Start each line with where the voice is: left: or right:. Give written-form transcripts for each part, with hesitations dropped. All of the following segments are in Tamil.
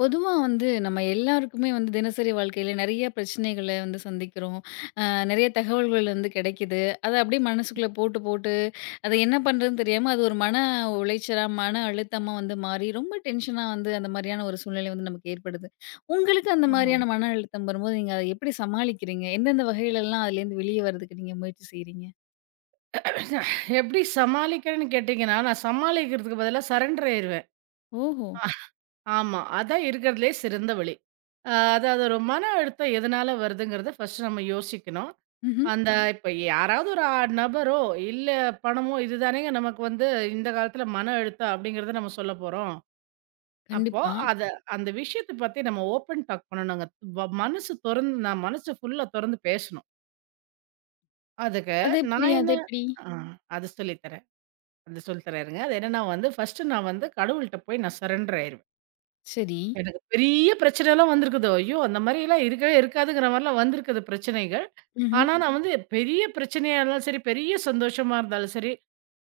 left: பொதுவா வந்து நம்ம எல்லாருக்குமே வந்து தினசரி வாழ்க்கையில நிறைய பிரச்சனைகள வந்து சந்திக்கிறோம். அ நிறைய தகவல்கள் வந்து கிடைக்குது. அத அப்படியே மனசுக்குள்ள போட்டு, அத என்ன பண்றதுன்னு தெரியாம அது ஒரு மன உளைச்சலா, மன அழுத்தமா வந்து மாறி ரொம்ப டென்ஷனா வந்து அந்த மாரியான ஒரு சூழ்நிலை வந்து நமக்கு ஏற்படுது. உங்களுக்கு அந்த
right: ஆமா.
left: மாரியான மன அழுத்தம் வரும்போது நீங்க அத எப்படி சமாளிக்கிறீங்க? எந்தெந்த வகையிலலாம் அதுலேருந்து வெளிய வர்றதுக்கு நீங்க முயற்சி செய்றீங்க?
right: எப்படி சமாளிக்கிறேன்னு கேட்டீங்கன்னா, நான் சமாளிக்கிறதுக்கு பதிலா சரண்டர் ஆயிருவேன்.
left: ஓஹோ!
right: ஆமா. அதான் இருக்கிறதுலயே சிறந்த வழி. அதாவது ஒரு மன அழுத்தம் எதனால வருதுங்கிறத ஃபர்ஸ்ட்டு நம்ம யோசிக்கணும்.
left: ம்ஹ்ம்.
right: அந்த இப்ப யாராவது ஒரு நபரோ, இல்ல பணமோ இதுதானேங்க நமக்கு வந்து இந்த காலத்துல மன அழுத்தம் அப்படிங்கிறத நம்ம சொல்ல போறோம். அப்போ
left: கண்டிப்பா.
right: அத அந்த விஷயத்த பத்தி நம்ம ஓப்பன் டாக் பண்ணணுங்க. மனசு தொறந்து நான் மனசு ஃபுல்லா தொறந்து பேசணும். அதுக்கு
left: அது எப்படி
right: நான்
left: அது
right: என்ன
left: எப்படி?
right: ஆ அது சொல்லி தரேன். அது சொல்லி தராருங்க. அது என்னன்னா வந்து, ஃபர்ஸ்ட்டு நான் வந்து கடவுள்ட்ட போய் நான் சரண்டர் ஆயிருவேன்.
left: சரி.
right: எனக்கு பெரிய பிரச்சனைலாம் வந்திருக்குது. ஐயோ! அந்த மாரிலாம் இருக்கவே இருக்காதுங்கிற மாரிலாம் வந்திருக்குது பிரச்சனைகள்.
left: ம்ஹ்ம்.
right: ஆனா நான் வந்து பெரிய பிரச்சனையா இருந்தாலும் சரி, பெரிய சந்தோஷமா இருந்தாலும் சரி,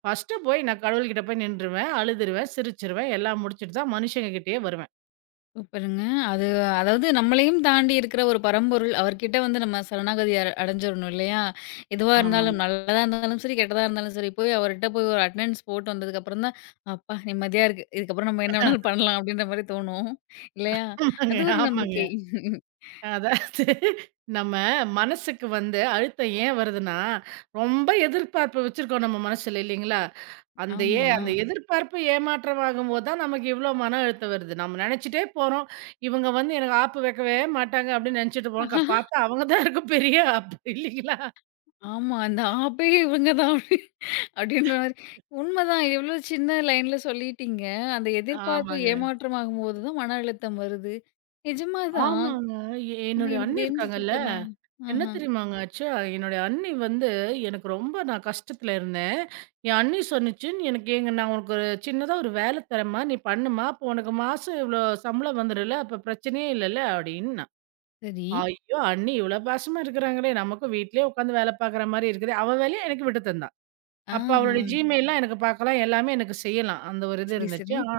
right: ஃபர்ஸ்ட்டு போய் நான் கடவுள்கிட்ட போய் நின்றுவேன், அழுதுருவேன், சிரிச்சுருவேன், எல்லாம் முடிச்சுட்டு தான் மனுஷங்க கிட்டயே வருவேன்.
left: சூப்பருங்க. அது அதாவது நம்மளையும் தாண்டி இருக்கிற ஒரு பரம்பொருள். அவர்கிட்ட வந்து நம்ம சரணாகதி அடைஞ்சிரணும் இல்லையா? எதுவா இருந்தாலும்
right: ஆமாங்க.
left: நல்லதா இருந்தாலும் சரி, கெட்டதா இருந்தாலும் சரி, போய் அவர்கிட்ட போய் ஒரு அட்டெண்டன்ஸ் போட்டு வந்ததுக்கப்புறம் தான், "அப்பா நிம்மதியா இருக்கு. இதுக்கப்புறம் நம்ம என்ன வேணாலும் பண்ணலாம்." அப்படின்ற மாரி தோணும். இல்லையா?
right: ஆமாங்க,
left: அது ஒரு
right: ஆமாங்க.
left: நம்பிக்கை.
right: அதாவது நம்ம மனசுக்கு வந்து அழுத்தம் ஏன் வருதுன்னா, ரொம்ப எதிர்பார்ப்பு வச்சிருக்கோம் நம்ம மனசுல இல்லைங்களா? அந்த ஏ
left: ஆமா.
right: அந்த எதிர்பார்ப்பு ஏமாற்றமாகும்போது தான் நமக்கு இவ்ளோ மன அழுத்தம் வருது. நம்ம நெனச்சுட்டே போறோம். இவங்க வந்து எனக்கு ஆப்பு வைக்கவே மாட்டாங்க அப்டின்னு நெனச்சுட்டு போறோம். பாத்தா அவங்க தான் இருக்கும் பெரிய ஆப்பு இல்லைங்களா?
left: ஆமா. அந்த ஆப்பே இவங்க தான் அப்படி அப்படின்ற மாரி. உண்மதான். எவ்வளோ சின்ன லைன்ல சொல்லிட்டீங்க. அந்த எதிர்பார்ப்பு
right: ஆமாங்க.
left: ஏமாற்றமாகும்போது தான் மன அழுத்தம் வருது. நிஜமா தான்.
right: ஆமாங்க.
left: ஆனா,
right: என்னுடைய
left: எனக்கு
right: அண்ணி
left: தெரிஞ்சுச்சு
right: இருக்காங்கல்ல,
left: இப்பதான்.
right: என்ன
left: ஆஹா.
right: தெரியுமாங்க ஆச்சு? என்னுடைய அண்ணி வந்து எனக்கு ரொம்ப நான் கஷ்டத்துல இருந்தேன். என் அண்ணி சொன்னுச்சு, "நீ எனக்கு எங்க நான் உனக்கு ஒரு சின்னதா ஒரு வேல தரேன்ம்மா. நீ பண்ணும்மா. அப்போ உனக்கு மாசம் இவ்ளோ சம்பளம் வந்துரும்ல. அப்ப பிரச்சனையே இல்லல்ல" அப்டின்னா.
left: சரி.
right: ஐயோ! அண்ணி இவ்ளோ பாசமா இருக்கிறாங்களே! நமக்கும் வீட்லயே உட்காந்து வேல பார்க்குற மாரி இருக்குதே! அவ வேலைய எனக்கு விட்டு தந்தா. அப்ப
left: ஆஹா.
right: அவளுடைய ஜிமெயில்லாம் எனக்கு பார்க்கலாம். எல்லாமே எனக்கு செய்யலாம். அந்த ஒரு இது
left: சரி,
right: இருந்துச்சு.
left: சரி.
right: ஆ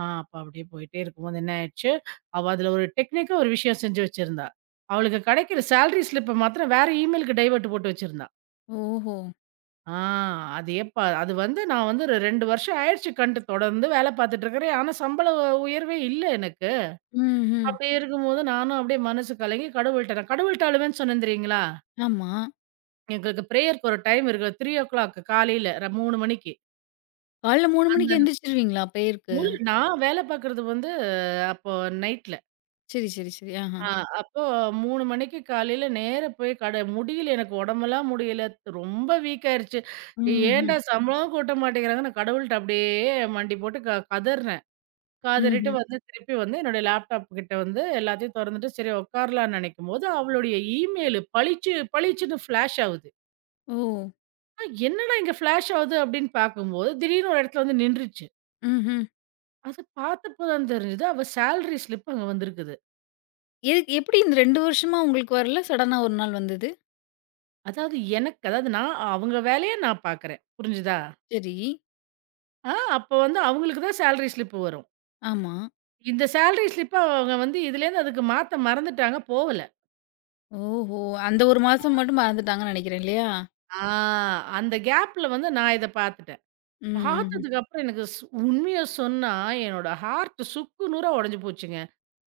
right: ஆ அப்ப அப்டியே போயிட்டே இருக்கும்போது என்ன ஆயிடுச்சு, அவ அதுல ஒரு டெக்னிக்கா ஒரு விஷயம் செஞ்சு வச்சிருந்தா. அவளுக்கு கிடைக்கிற சேலரி ஸ்லிப்ப மாத்திரம் வேற இமெயிலுக்கு டைவர்ட் போட்டு வச்சிருந்தா.
left: ஓஹோ!
right: ஆ அது எப்ப அது வந்து நான் வந்து ஒரு 2 வருஷம் ஆயிடுச்சு கண்டு தொடர்ந்து வேல பார்த்துட்டு இருக்கிறேன். ஆனா சம்பள உ உயர்வே இல்ல எனக்கு.
left: ம்ஹ்ம்.
right: அப்டி இருக்கும்போது நானும் அப்டியே மனசு கலங்கி கடவுள்ட்ட அழுவேன்னு சொன்னேன் தெரியுங்களா?
left: ஆமா.
right: எங்களுக்கு பிரேயருக்கு ஒரு டைம் இருக்கு. 3:00 காலையில ர 3:00 மணிக்கு.
left: காலைல 3
right: அந்த
left: மணிக்கு எந்திரிச்சிருவீங்களா பிரேயருக்கு?
right: முழு நான் வேலை பார்க்குறது வந்து அப்போ நைட்ல.
left: சரி, சரி, சரி. ஆஹா.
right: ஆ அப்போ 3:00 மணிக்கு காலையில நேரா போய் கடை முடியல எனக்கு உடம்பெல்லாம் முடியல. ரொம்ப வீக் ஆயிருச்சு.
left: ம்ஹ்ம்.
right: ஏன்டா சம்பளமும் கூட்ட மாட்டேங்கிறாங்க. நான் கடவுள்ட்ட அப்படியே மண்டி போட்டு கதர்றேன். கதறிட்டு
left: ம்ஹ்ம்.
right: வந்து திருப்பி வந்து என்னுடைய லேப்டாப் கிட்ட வந்து எல்லாத்தையும் தொறந்துட்டு சரி உட்காரலாம்னு நினைக்கும்போது, அவளுடைய இமெயில் பளிச்சுன்னு ஃபிளாஷ் ஆகுது.
left: ஓ!
right: என்னடா இங்க ஃபிளாஷ் ஆகுது அப்படின்னு பார்க்கும்போது, திடீர்னு ஒரு இடத்துல வந்து நின்றுச்சு.
left: ம்ஹ்ம்.
right: அது பார்த்தப்போ தான் தெரிஞ்சது. அவ சேலரி ஸ்லிப் அங்க வந்திருக்குது.
left: எதுக்கு எப்படி இந்த 2 வருஷமா உங்களுக்கு வரல? சடனா ஒரு நாள் வந்தது?
right: அதாவது நான் அவங்க வேலைய நான் பார்க்குறேன். புரிஞ்சுதா?
left: சரி.
right: ஆ அப்போ வந்து அவங்களுக்கு தான் சேலரி ஸ்லிப் வரும்.
left: ஆமா.
right: இந்த சேலரி ஸ்லிப்ப அவங்க வந்து இதுலேருந்து அதுக்கு மாத்த மறந்துட்டாங்க. போகல.
left: ஓஹோ! அந்த 1 மாசம் மட்டும் மறந்துட்டாங்கன்னு நெனைக்கிறேன் இல்லையா?
right: ஆ அந்த கேப்ல வந்து நான் இத பார்த்துட்டேன்.
left: ம். ம்ஹ்ம்.
right: பார்த்ததுக்கப்புறம் எனக்கு உண்மைய சொன்னா என்னோட ஹார்ட் சுக்கு நூறா உடைஞ்சு போச்சுங்க.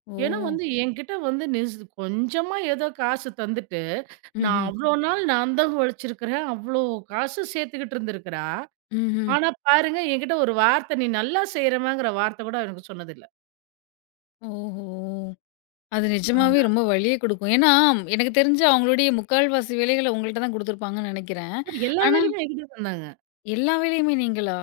left: ஓ!
right: ஏன்னா வந்து என்கிட்ட வந்து கொஞ்சமா ஏதோ காசு தந்துட்டு, நான்
left: ம்ஹ்ம்.
right: அவ்ளோ நாள் நான் தான் உழைச்சிருக்கிறேன். அவ்ளோ காசு சேர்த்துக்கிட்டு இருந்திருக்கிறா.
left: ம்ஹ்ம்.
right: ஆனா பாருங்க, என்கிட்ட ஒரு வார்த்தை "நீ நல்லா செய்றமாங்கிற" வார்த்தை கூட எனக்கு சொன்னதில்ல.
left: ஓஹோ! அது நிஜமாவே
right: ஆனா.
left: ரொம்ப வலிய குடுக்கும். ஏன்னா, எனக்கு தெரிஞ்சு அவங்களுடைய முக்கால்வாசி வேலைகள உங்கள்ட்ட தான் குடுத்துருப்பாங்கன்னு நெனைக்கிறேன்.
right: எல்லா
left: ஆனா,
right: வேலையுமே என்கிட்ட தந்தாங்க.
left: எல்லா வேலையுமே நீங்களா?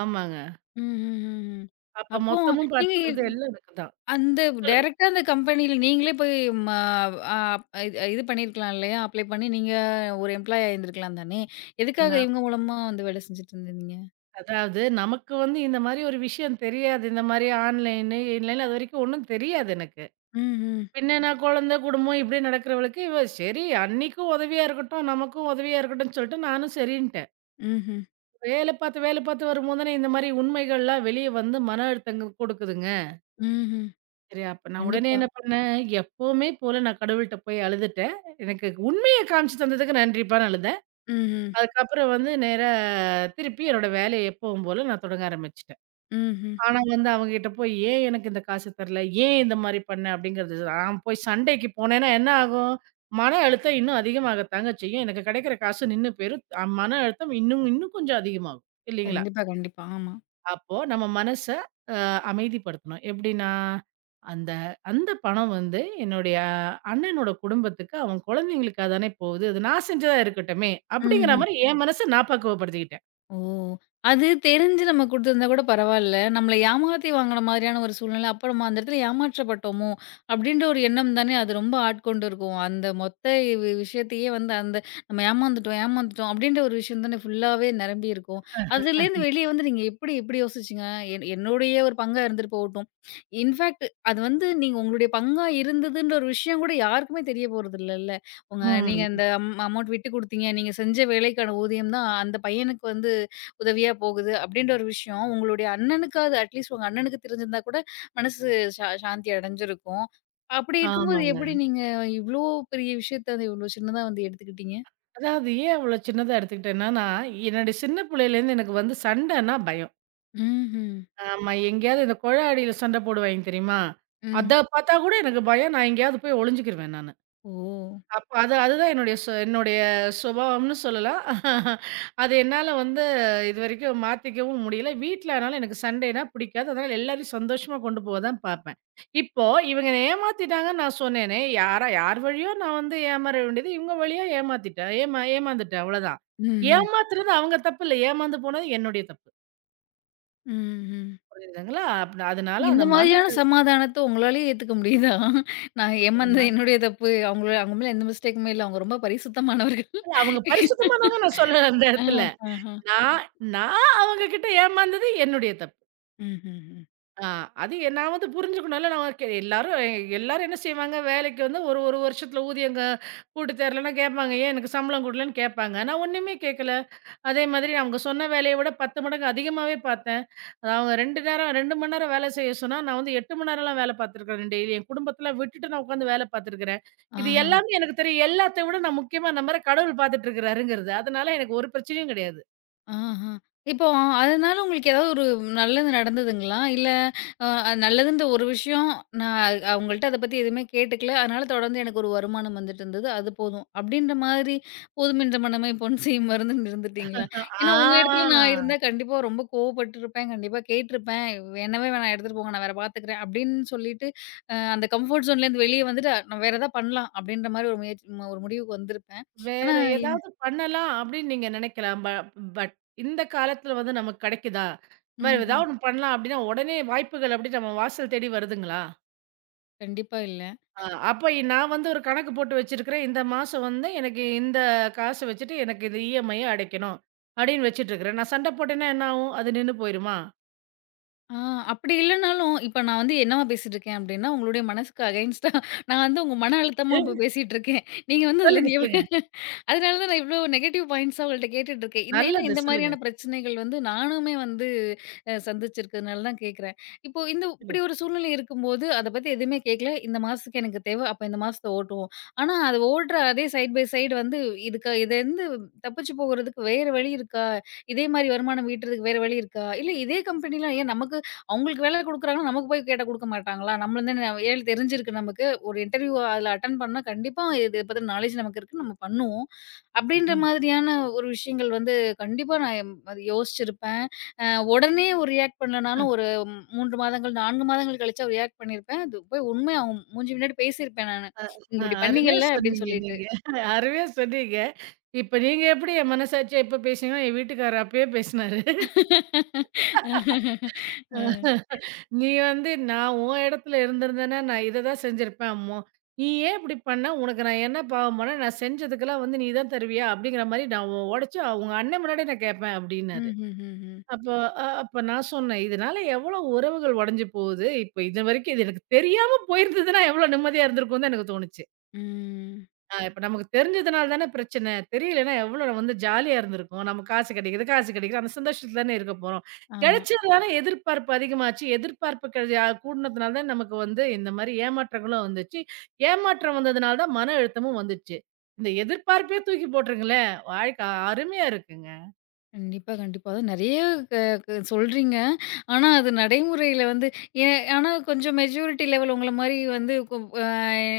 right: ஆமாங்க.
left: ம்.
right: அப்ப
left: அப்போ
right: மொத்தமும்
left: நீங்க
right: பார்த்துக்கிறது எல்லாம் எனக்கு தான்.
left: அந்த
right: சொல்லுங்க.
left: டைரக்ட்டா அந்த கம்பெனியில நீங்களே போய் ம அ இது இது பண்ணியிருக்கலாம் இல்லையா? அப்ளை பண்ணி நீங்க ஒரு எம்ப்ளாயி ஆயிருந்திருக்கலாம் தானே! எதுக்காக
right: நான்
left: இவங்க மூலமா வந்து வேலை செஞ்சுட்டு இருந்தீங்க?
right: அதாவது நமக்கு வந்து இந்த மாரி ஒரு விஷயம் தெரியாது. இந்த மாரி ஆன்லைனு, இன்லைனு அதுவரைக்கும் ஒண்ணும் தெரியாது எனக்கு.
left: ம்ஹ்ம்.
right: பின்ன நான் குழந்தை, குடும்பம் இப்படியே நடக்கிறவளுக்கு, இவ சரி அன்னைக்கும் உதவியா இருக்கட்டும், நமக்கும் உதவியா இருக்கட்டும்ன்னு சொல்லிட்டு நானும் சரின்ட்டேன்.
left: ம்ஹ்ம்.
right: வேலை பார்த்து, வேலை பார்த்து வரும்போது தானே இந்த மாரி உண்மைகள்லாம் வெளிய வந்து மன அழுத்தங்கள் கொடுக்குதுங்க.
left: ம்ஹ்ம்.
right: சரி, அப்ப நான் உடனே
left: கண்டிப்பா.
right: என்ன பண்ணேன், எப்பவுமே போல நான் கடவுள்ட்ட போய் அழுதுட்டேன். எனக்கு உண்மைய காமிச்சு தந்ததுக்கு நன்றிப்பான்னு அழுதேன்.
left: ம்ஹ்ம்.
right: அதுக்கப்புறம் வந்து நேரா திருப்பி என்னோட வேலைய எப்பவும் போல நான் தொடங்க ஆரம்பிச்சுட்டேன்.
left: ம்ஹ்ம்.
right: ஆனா வந்து அவங்ககிட்ட போய், "ஏன் எனக்கு இந்த காசு தரல? ஏன் இந்த மாரி பண்ண?" அப்படிங்கிறது நான் போய் சண்டைக்கு போனேன்னா என்ன ஆகும்? மன அழுத்தம் இன்னும் அதிகமாகத்தாங்க செய்யும். எனக்கு கிடைக்கிற காசு நின்னு போயிரும். மன அழுத்தம் இன்னும் இன்னும் கொஞ்சம் அதிகமாகும். இல்லைங்களா?
left: கண்டிப்பா, கண்டிப்பா. ஆமா.
right: அப்போ நம்ம மனச அ அமைதிப்படுத்தணும். எப்படின்னா, அந்த அந்த பணம் வந்து என்னுடைய அண்ணனோட குடும்பத்துக்கு, அவன் குழந்தைங்களுக்கா தானே போகுது. அது நான் செஞ்சதா இருக்கட்டுமே! அப்படிங்கிற
left: ம்ஹ்ம்.
right: மாரி என் மனச நான் பக்குவப்படுத்திக்கிட்டேன்.
left: ஓ! அது தெரிஞ்சு நம்ம குடுத்திருந்தா கூட பரவால்ல. நம்மள ஏமாத்தி வாங்குன மாதிரியான ஒரு சூழ்நிலை. அப்ப நம்ம அந்த இடத்துல ஏமாற்றப்பட்டோமோ! அப்பிடின்ற ஒரு எண்ணம் தானே அது ரொம்ப ஆட்கொண்டு இருக்கும். அந்த மொத்த விஷயத்தையே வந்து அந்த நம்ம ஏமாந்துட்டோம், ஏமாந்துட்டோம் அப்பிடின்ற ஒரு விஷயம் தானே ஃபுல்லாவே நிரம்பி இருக்கும். அதுலேருந்து வெளிய வந்து நீங்க எப்பிடி எப்பிடி யோசிச்சீங்க? என்னுடைய ஒரு பங்கா இருந்துட்டு போகட்டும். இன்ஃபேக்ட் அது வந்து நீங்க உங்களுடைய பங்கா இருந்ததுன்ற ஒரு விஷயம் கூட யாருக்குமே தெரிய போறதில்லல்ல. நீங்க
right: ம்.
left: அந்த அமௌண்ட் விட்டு குடுத்தீங்க. நீங்க செஞ்ச வேலைக்கான ஊதியம் தான் அந்த பையனுக்கு வந்து உதவியா போகுது அப்படின்ற ஒரு விஷயம் உங்களுடைய அண்ணனுக்காவது அட்லீஸ்ட் உங்க அண்ணனுக்கு தெரிஞ்சிருந்தா கூட மனசு சாந்தி அடைஞ்சிருக்கும். அப்படி இருக்கும்போது
right: ஆமாங்க.
left: எப்படி நீங்க இவ்ளோ பெரிய விஷயத்த வந்து இவ்ளோ சின்னதா வந்து எடுத்துக்கிட்டீங்க?
right: அதாவது ஏன் அவ்வளோ சின்னதா எடுத்துக்கிட்டேன்னா, நான் என்னுடைய சின்ன பிள்ளையிலேருந்து எனக்கு வந்து சண்டைன்னா பயம்.
left: ம்ஹ்ம்.
right: ஆமா. எங்கேயாவது இந்த குழா அடியில சண்டை போடுவாய்ங்க தெரியுமா? அத
left: ம்.
right: பார்த்தா கூட எனக்கு பயம். நான் எங்கேயாவது போய் ஒளிஞ்சுக்கிருவேன் நானு.
left: ஓ!
right: அப்ப அதுதான் என்னுடைய சுபாவம்னு சொல்லலாம். அது என்னால வந்து இதுவரைக்கும் மாத்திக்கவும் முடியல. வீட்ல ஆனாலும் எனக்கு சண்டேன்னா பிடிக்காது. அதனால எல்லாரையும் சந்தோஷமா கொண்டு போக தான் பார்ப்பேன். இப்போ இவங்க என்ன ஏமாத்திட்டாங்கன்னு நான் சொன்னேனே, யாரா யார் வழியோ நான் வந்து ஏமாற வேண்டியது, இவங்க வழியா ஏமாத்திட்டேன். ஏமாந்துட்டேன் அவ்வளோதான்.
left: ம்ஹ்ம்.
right: ஏமாத்துறது அவங்க தப்பு இல்ல. ஏமாந்து போனது என்னுடைய தப்பு.
left: ம்ஹ்ம்.
right: புரியுதுங்களா? அதனால
left: இந்த
right: அந்த மன
left: மாதிரியான சமாதானத்த உங்களாலயே ஏத்துக்க முடியுதா? நான்
right: இல்ல,
left: ஏமாந்தது என்னுடைய தப்பு. அவங்கள அவங்க மேல எந்த மிஸ்டேக்குமே இல்ல. அவங்க ரொம்ப பரிசுத்தமானவர்கள்.
right: அவங்க பரிசுத்தமானவங்க நான் சொல்லல அந்த
left: ஆஹ.
right: இடத்துல.
left: ஆஹா.
right: நான் நான் அவங்க கிட்ட ஏமாந்தது என்னுடைய தப்பு.
left: ம்ஹ்ஹ்ம்.
right: ஆ, அது எ நான் வந்து புரிஞ்சுக்கணும்ல. நான் கே எல்லாரும் எல்லாரும் என்ன செய்வாங்க, வேலைக்கு வந்து ஒரு 1 வருஷத்துல ஊதியங்க கூட்டி தரலன்னா கேட்பாங்க. "ஏன் எனக்கு சம்பளம் குடுக்கலன்னு?" கேட்பாங்க. நான் ஒண்ணுமே கேட்கல. அதே மாதிரி அவங்க சொன்ன வேலைய விட 10 மடங்கு அதிகமாவே பார்த்தேன். அவங்க 2 மணி நேரம் வேலை செய்ய சொன்னா, நான் வந்து 8 மணி நேரம்லாம் வேலை பார்த்துருக்கிறேன் டெய்லி. என் குடும்பத்தலாம் விட்டுட்டு நான் உட்காந்து வேலை பார்த்துருக்கிறேன். இது
left: ஆஹ.
right: எல்லாமே எனக்கு தெரியும். எல்லாத்த விட நான் முக்கியமா நம்மள கடவுள் பார்த்துட்டு இருக்கிறாருங்கிறது. அதனால எனக்கு ஒரு பிரச்சனையும் கிடையாது.
left: ஆஹா! இப்போ அதனால உங்களுக்கு ஏதாவது ஒரு நல்லது நடந்ததுங்களா? இல்ல அ நல்லதுன்ற ஒரு விஷயம் நான் அவங்கள்ட்ட அத பத்தி எதுவுமே கேட்டுக்கல. அதனால தொடர்ந்து எனக்கு ஒரு வருமானம் வந்துட்டு இருந்தது. அது போதும். அப்படின்ற மாதிரி போதுமென்ற மனமே பொன் செய்யும் மருந்துன்னு
right: அ
left: இருந்துட்டீங்களா? ஏன்னா
right: ஆ.
left: உங்க இடத்துல நான் இருந்தா கண்டிப்பா ரொம்ப கோவப்பட்டுருப்பேன். கண்டிப்பா கேட்டுருப்பேன். "என்னவே வேணாம் எடுத்துட்டு போங்க. நான் வேற பார்த்துக்கிறேன்." அப்படின்னு சொல்லிட்டு அந்த கம்ஃபோர்ட் ஜோன்லேருந்து வெளிய வந்துட்டு நான் வேற ஏதாவது பண்ணலாம் அப்படின்ற மாதிரி ஒரு முயற்சி ஒரு முடிவுக்கு வந்திருப்பேன். ஆனா
right: வேற
left: இது
right: ஏதாவது பண்ணலாம் அப்படின்னு நீங்க நினைக்கலாம். ப பட் இந்த காலத்துல வந்து நமக்கு கிடைக்குதா? இந்த மாரி
left: ம்ஹ்ம்.
right: ஏதாவது ஒண்ணு பண்ணலாம் அப்படின்னா, உடனே வாய்ப்புகள் அப்படி நம்ம வாசல் தேடி வருதுங்களா?
left: கண்டிப்பா இல்ல.
right: அ அப்ப நான் வந்து ஒரு கணக்கு போட்டு வச்சிருக்கிறேன். இந்த மாசம் வந்து எனக்கு இந்த காசு வச்சுட்டு எனக்கு இந்த இஎம்ஐய அடைக்கணும். அப்படின்னு வச்சுட்டு இருக்கிறேன். நான் சண்டை போட்டேன்னா என்ன ஆகும்? அது நின்னு போயிருமா?
left: ஆ அப்படி இல்லனாலும், இப்ப நான் வந்து என்னவா பேசிட்டுருக்கேன் அப்டின்னா, உங்களுடைய மனசுக்கு அகைன்ஸ்ட்டா நான் வந்து உங்க மன அழுத்தமா இப்ப பேசிட்டுருக்கேன். நீங்க வந்து
right: சொல்லுங்க,
left: அதுலேருந்து
right: சொல்லுங்க.
left: அதனால தான் நான் இவ்ளோ நெகட்டிவ் பாயிண்ட்ஸா உங்கள்ட்ட கேட்டுட்டுருக்கேன். இந்த ஏன்னா
right: நல்லது
left: இந்த
right: சொல்லுங்க.
left: மாரியான பிரச்சனைகள் வந்து நானுமே வந்து சந்திச்சிருக்கிறதுனால தான் கேட்குறேன். இப்போ இந்த இப்படி
right: சொல்லுங்க.
left: ஒரு சூழ்நிலை இருக்கும்போது, அத பத்தி எதுவுமே கேட்கல. இந்த மாசத்துக்கு எனக்கு தேவ. அப்ப இந்த மாசத்த ஓட்டுவோம். ஆனா அது ஓடுற அதே சைட் பை சைடு வந்து இதுலேருந்து தப்பிச்சு போகுறதுக்கு வேற வழி இருக்கா? இதே மாரி வருமானம் ஈட்டுறதுக்கு வேற வழி இருக்கா? இல்ல இதே கம்பெனிலாம் ஏன் நமக்கு அவங்களுக்கு வேலை குடுக்குறாங்கன்னா, நமக்கு போய் கேட்டா குடுக்க மாட்டாங்களா? நம்மள தான ஏழு தெரிஞ்சிருக்கு நமக்கு. ஒரு இன்டர்வியூ அதுல அட்டெண்ட் பண்ணா கண்டிப்பா இத பத்தின நாலேட்ஜ் நமக்கு இருக்கு. நம்ம பண்ணுவோம். அப்டின்ற
right: ம்.
left: மாதிரியான ஒரு விஷயங்கள் வந்து கண்டிப்பா நான் எம் அது யோசிச்சிருப்பேன். அ உடனே ஒரு ரியாக்ட் பண்ணலனாலும் ஒரு 3 மாதங்கள், 4 மாதங்கள் கழிச்சா ரியாக்ட் பண்ணியிருப்பேன். அது போய் உண்மையா அவங்க மூஞ்சி முன்னாடி பேசியிருப்பேன் நானு. "நீங்க இப்டி
right: அருமையா
left: பண்ணீங்கல்ல" அப்டின்னு
right: சொன்னீங்க
left: சொல்லிட்டு.
right: நீங்க. அருமையா சொன்னீங்க. இப்ப நீங்க எப்படி என் மனசாட்சிய எப்ப பேசுனீங்களோ, என் வீட்டுக்காரர் அப்பயே பேசினாரு.
left: அ.
right: நீ வந்து நான் உன் இடத்துல இருந்திருந்தேன்னா, நான் இத தான் செஞ்சிருப்பேன் அம்மு. நீ ஏன் இப்படி பண்ண? உனக்கு நான் என்ன பாவம் பண்ணேன்? நான் செஞ்சதுக்கெல்லாம் வந்து நீ தான் தருவியா? அப்படிங்கிற மாரி நான் உடைச்சு உங்க அண்ணன் முன்னாடி நான் கேட்பேன் அப்படின்னாரு.
left: ம்ஹ்ஹ்ஹ்ம். ம்.
right: அப்போ அப்ப நான் சொன்னேன், இதனால எவ்வளோ உறவுகள் உடைஞ்சு போகுது. இப்ப இதுவரைக்கும் இது எனக்கு தெரியாம போயிருந்ததுன்னா எவ்வளோ நிம்மதியா இருந்திருக்கும்னு தான் எனக்கு தோணுச்சு.
left: ம், ம். ம்,
right: இப்ப நமக்கு தெரிஞ்சதுனால தானே பிரச்சனை. தெரியலன்னா எவ்வளோ வந்து ஜாலியா இருந்திருக்கும். நம்ம காசு கிடைக்குது, காசு கிடைக்குது. அந்த சந்தோஷத்துல தானே இருக்க போறோம்.
left: ஆமா.
right: கிடைச்சதுனால எதிர்பார்ப்பு அதிகமாச்சு. எதிர்பார்ப்பு கெ அ கூடுனதுனால தான் நமக்கு வந்து இந்த மாரி ஏமாற்றங்களும் வந்துச்சு. ஏமாற்றம் வந்ததுனால தான் மன அழுத்தமும் வந்துச்சு. இந்த எதிர்பார்ப்பே தூக்கி போட்டுருங்களேன், வாழ்க்கை அருமையா இருக்குங்க.
left: கண்டிப்பா, கண்டிப்பா. அதுவும் நெறைய க க சொல்றீங்க. ஆனா, அது நடைமுறையில வந்து ஏ ஆனா கொஞ்சம் மெச்சூரிட்டி லெவல் உங்கள மாரி வந்து கொ அ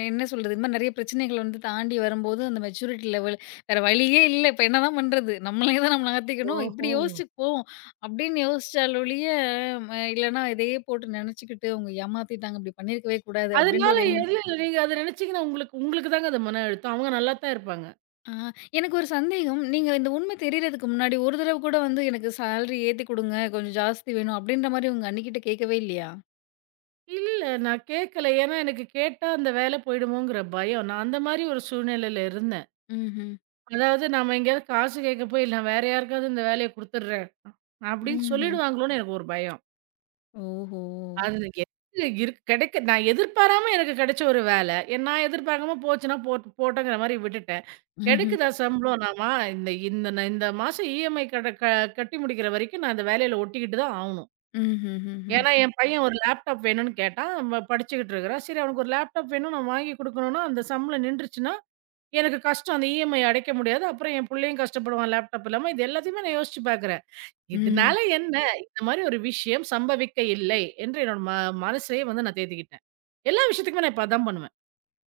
left: என்ன சொல்றது? இந்த மாரி நெறைய பிரச்சனைகள் வந்து தாண்டி வரும்போது, அந்த மெச்சூரிட்டி லெவல் வேற வழியே இல்ல. இப்ப என்னதான் பண்றது? நம்மளே தான் நம்மள நகர்த்திக்கணும். இப்படி
right: ஓஹோ!
left: யோசிச்சு போவோம். அப்படின்னு யோசிச்சால் ஒழிய, இல்லன்னா இதையே போட்டு நெனச்சுக்கிட்டு, "அவங்க ஏமாத்திட்டாங்க. இப்படி பண்ணியிருக்கவே கூடாது." அப்படின்ற
right: அதனால
left: ஒரு எண்ணம்
right: எதுல நீங்க அத நினைச்சீங்கன்னா உங்களுக்கு உங்களுக்கு தாங்க அது மன அழுத்தம். அவங்க நல்லா தான் இருப்பாங்க.
left: ஆ, எனக்கு ஒரு சந்தேகம். நீங்க இந்த உண்மை தெரியறதுக்கு முன்னாடி ஒரு தடவ கூட வந்து எனக்கு சேலரி ஏத்தி குடுங்க, கொஞ்சம் ஜாஸ்தி வேணும் அப்படின்ற மாரி உங்க அண்ணிகிட்ட கேட்கவே இல்லையா?
right: இல்ல. நான் கேட்கல. ஏன்னா, எனக்கு கேட்டா அந்த வேலை போயிடுமோங்கிற பயம். நான் அந்த மாரி ஒரு சூழ்நிலையில இருந்தேன்.
left: ம்ஹ்ம்.
right: அதாவது நாம எங்கேயாவது காசு கேட்க போய், "நான் வேற யாருக்காவது இந்த வேலைய குடுத்துடுறேன்" அப்டின்னு
left: ம்ஹ்ம்.
right: சொல்லிடுவாங்களோன்னு எனக்கு ஒரு பயம்.
left: ஓஹோ!
right: அது எனக்கு இருக்கு கிடைக்க நான் எதிர்பாராம எனக்கு கிடைச்ச ஒரு வேலை. நான் எதிர்பார்க்காம போச்சுன்னா போட்டோங்கிற மாரி விட்டுட்டேன்.
left: ம்ஹ்ம்.
right: கிடைக்குதா சம்பளம்? இந்த இந்த நான் இந்த மாசம் இஎம்ஐ கட க கட்டி முடிக்கிற வரைக்கும் நான் இந்த வேலையில ஒட்டிக்கிட்டு தான் ஆவணும்.
left: ம்ஹ்ஹ்ஹ்ம்.
right: ஏன்னா, என் பையன் ஒரு லேப்டாப் வேணும்னு கேட்டான். அவன் படிச்சுக்கிட்டு இருக்கிறான். சரி அவனுக்கு ஒரு லேப்டாப் வேணும். நான் வாங்கி குடுக்கணும்னா, அந்த சம்பளம் நின்றுச்சுன்னா, எனக்கு கஷ்டம். அந்த இஎம்ஐ அடைக்க முடியாது. அப்புறம் என் புள்ளையும் கஷ்டப்படுவான் லேப்டாப் இல்லாம. இது எல்லாத்தையுமே நான் யோசிச்சு பார்க்குறேன்.
left: ம்.
right: இதனால என்ன? இந்த மாரி ஒரு விஷயம் சம்பவிக்க இல்லை என்று என்னோட மனசே வந்து நான் தேத்திக்கிட்டேன். எல்லா விஷயத்துக்குமே நான் இப்ப அதான் பண்ணுவேன்.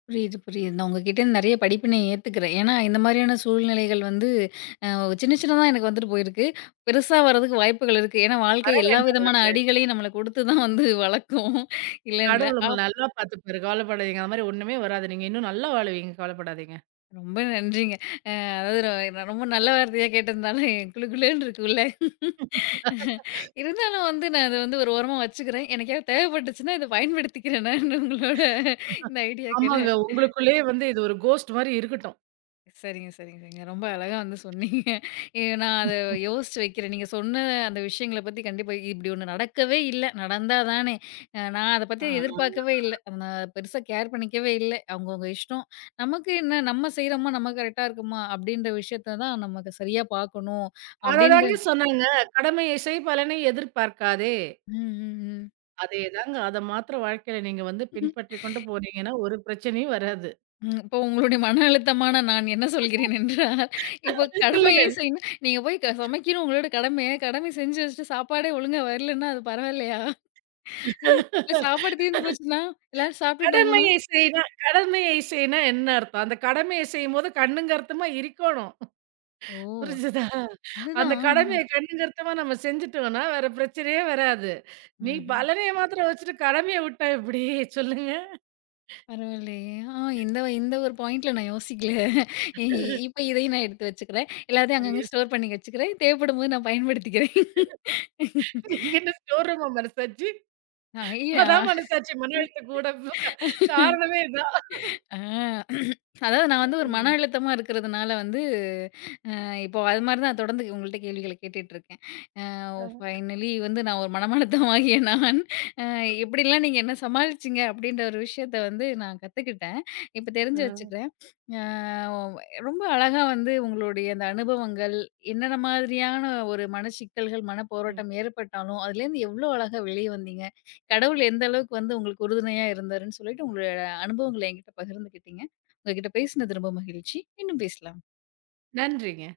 left: புரியுது, புரியுது. நான் உங்ககிட்ட இருந்து நெறைய படிப்பினைய ஏத்துக்கிறேன். ஏன்னா, இந்த மாரியான சூழ்நிலைகள் வந்து அ சின்ன சின்னதா எனக்கு வந்துட்டு போயிருக்கு. பெருசா வர்றதுக்கு வாய்ப்புகள் இருக்கு. ஏன்னா, வாழ்க்கை
right: வர
left: எல்லா
right: வேண்டாம்.
left: விதமான அடிகளையும் நம்மள குடுத்து தான் வந்து வளக்கும். இல்லன்ல.
right: கடவுள் உங்கள நல்லா பார்த்துப்பாரு. கவலைப்படாதீங்க. அந்த மாரி ஒண்ணுமே வராது. நீங்க இன்னும் நல்லா வாழுவீங்க. கவலைப்படாதீங்க.
left: ரொம்ப நன்றிங்க. அதாவது ரொம்ப நல்ல வார்த்தையா கேட்டிருந்தாலும் குளு குளுன்னு இருக்குல்ல. இருந்தாலும் வந்து நான் அத வந்து ஒரு ஓரமா வச்சுக்கிறேன். எனக்காவது தேவைப்பட்டுச்சுன்னா, இத பயன்படுத்திக்கிறேன் நானு உங்களோட இந்த ஐடியாக்கள.
right: ஆமாங்க. உங்களுக்குள்ளேயே வந்து இது ஒரு கோஸ்ட் மாரி இருக்கட்டும்.
left: சரிங்க. ரொம்ப அழகா வந்து சொன்னீங்க. நான் அத யோசிச்சு வைக்கிறேன். நீங்க சொன்ன அந்த விஷயங்கள பத்தி கண்டிப்பா இப்படி ஒண்ணு நடக்கவே இல்ல. நடந்தா தானே! நான் அத பத்தி
right: ஆ.
left: எதிர்பார்க்கவே இல்ல. அத நான் பெருசா கேர் பண்ணிக்கவே இல்ல. அவங்கவங்க இஷ்டம். நமக்கு என்ன நம்ம செய்றோமா, நம்ம கரெக்ட்டா இருக்கோமா, அப்படின்ற விஷயத்த தான் நமக்கு சரியா பார்க்கணும்.
right: அததாங்க
left: அப்படின்ற
right: சொன்னாங்க. "கடமையை செய் பலனை எதிர்பார்க்காதே."
left: ம்.
right: அதேதாங்க. அத மாத்திரம் வாழ்க்கையில நீங்க வந்து
left: ம்.
right: பின்பற்றிக் கொண்டு போனீங்கன்னா, ஒரு பிரச்சனையும் வராது.
left: இப்போ உங்களுடைய மன அழுத்தமான நான் என்ன சொல்கிறேன் என்றால், இப்போ கடமையை
right: சொல்லுங்கள்.
left: செய்யணும் நீங்க போய் சமைக்கணும் உங்களோட கடமை. கடமை செஞ்சு வச்சுட்டு சாப்பாடே ஒழுங்கா வரலன்னா, அது பரவாயில்லையா? ம், இல்ல சாப்பாடு தீர்ந்து போச்சுன்னா, எல்லாரும் சாப்பிட்டுட்டாங்கன்னா?
right: கடமையை செய்னா என்ன அர்த்தம்? அந்த கடமையை செய்யும்போது கண்ணுங்கருத்துமா இருக்கணும்.
left: ஓ!
right: புரிஞ்சுதா? அந்த
left: அதுதான்.
right: கடமையை கண்ணுங்கருத்துமா நம்ம செஞ்சுட்டோம்னா, வேற பிரச்சனையே வராது. நீ
left: ம்ஹ்ம்.
right: பலனைய மாத்திரம் வச்சுட்டு கடமைய விட்டா எப்டி? சொல்லுங்க.
left: பரவாயில்லையே! ஆ இந்த இந்த ஒரு பாயிண்ட்ல நான் யோசிக்கல. இ இப்ப இதையும் நான் எடுத்து வச்சுக்கிறேன். எல்லாத்தையும் அங்கங்க
right: ஐயோ!
left: ஸ்டோர் பண்ணி வச்சுக்கிறேன். தேவைப்படும்போது நான் பயன்படுத்திக்கிறேன்.
right: நீங்க என்ன ஸ்டோர் ரூமா மனசாட்சி?
left: ஆ, இல்ல
right: அதான் மனசாட்சி. மன அழுத்தம் கூட. காரணமே இதான்.
left: ஆ. அதாவது நான் வந்து ஒரு மன
right: ம்.
left: அழுத்தமா இருக்கிறதுனால வந்து, இப்போ அது மாதிரி தான் தொடர்ந்து உங்கள்ட்ட கேள்விகள கேட்டுட்டு இருக்கேன். அ
right: அ,
left: ஃபைனலி வந்து நான் ஒரு மனமழுத்தமாகிய நான் அ எப்படிலாம் நீங்க என்ன சமாளிச்சீங்க? அப்படின்ற ஒரு விஷயத்த வந்து நான் கத்துக்கிட்டேன். இப்ப
right: அ,
left: தெரிஞ்சு வச்சுக்கிறேன். அ ரொம்ப அழகா வந்து உங்களுடைய அந்த அனுபவங்கள், என்னென்ன மாதிரியான ஒரு மன சிக்கல்கள்,
right: அ.
left: மனப்போராட்டம் ஏற்பட்டாலும், அதுலேருந்து எவ்வளோ அழகா வெளிய வந்தீங்க. கடவுள் எந்த அளவுக்கு வந்து உங்களுக்கு உறுதுணையா இருந்தாருன்னு சொல்லிட்டு, உங்களோட அனுபவங்கள என்கிட்ட பகிர்ந்துக்கிட்டீங்க. உங்ககிட்ட பேசினது ரொம்ப மகிழ்ச்சி. இன்னும் பேசலாம்.
right: நன்றிங்க.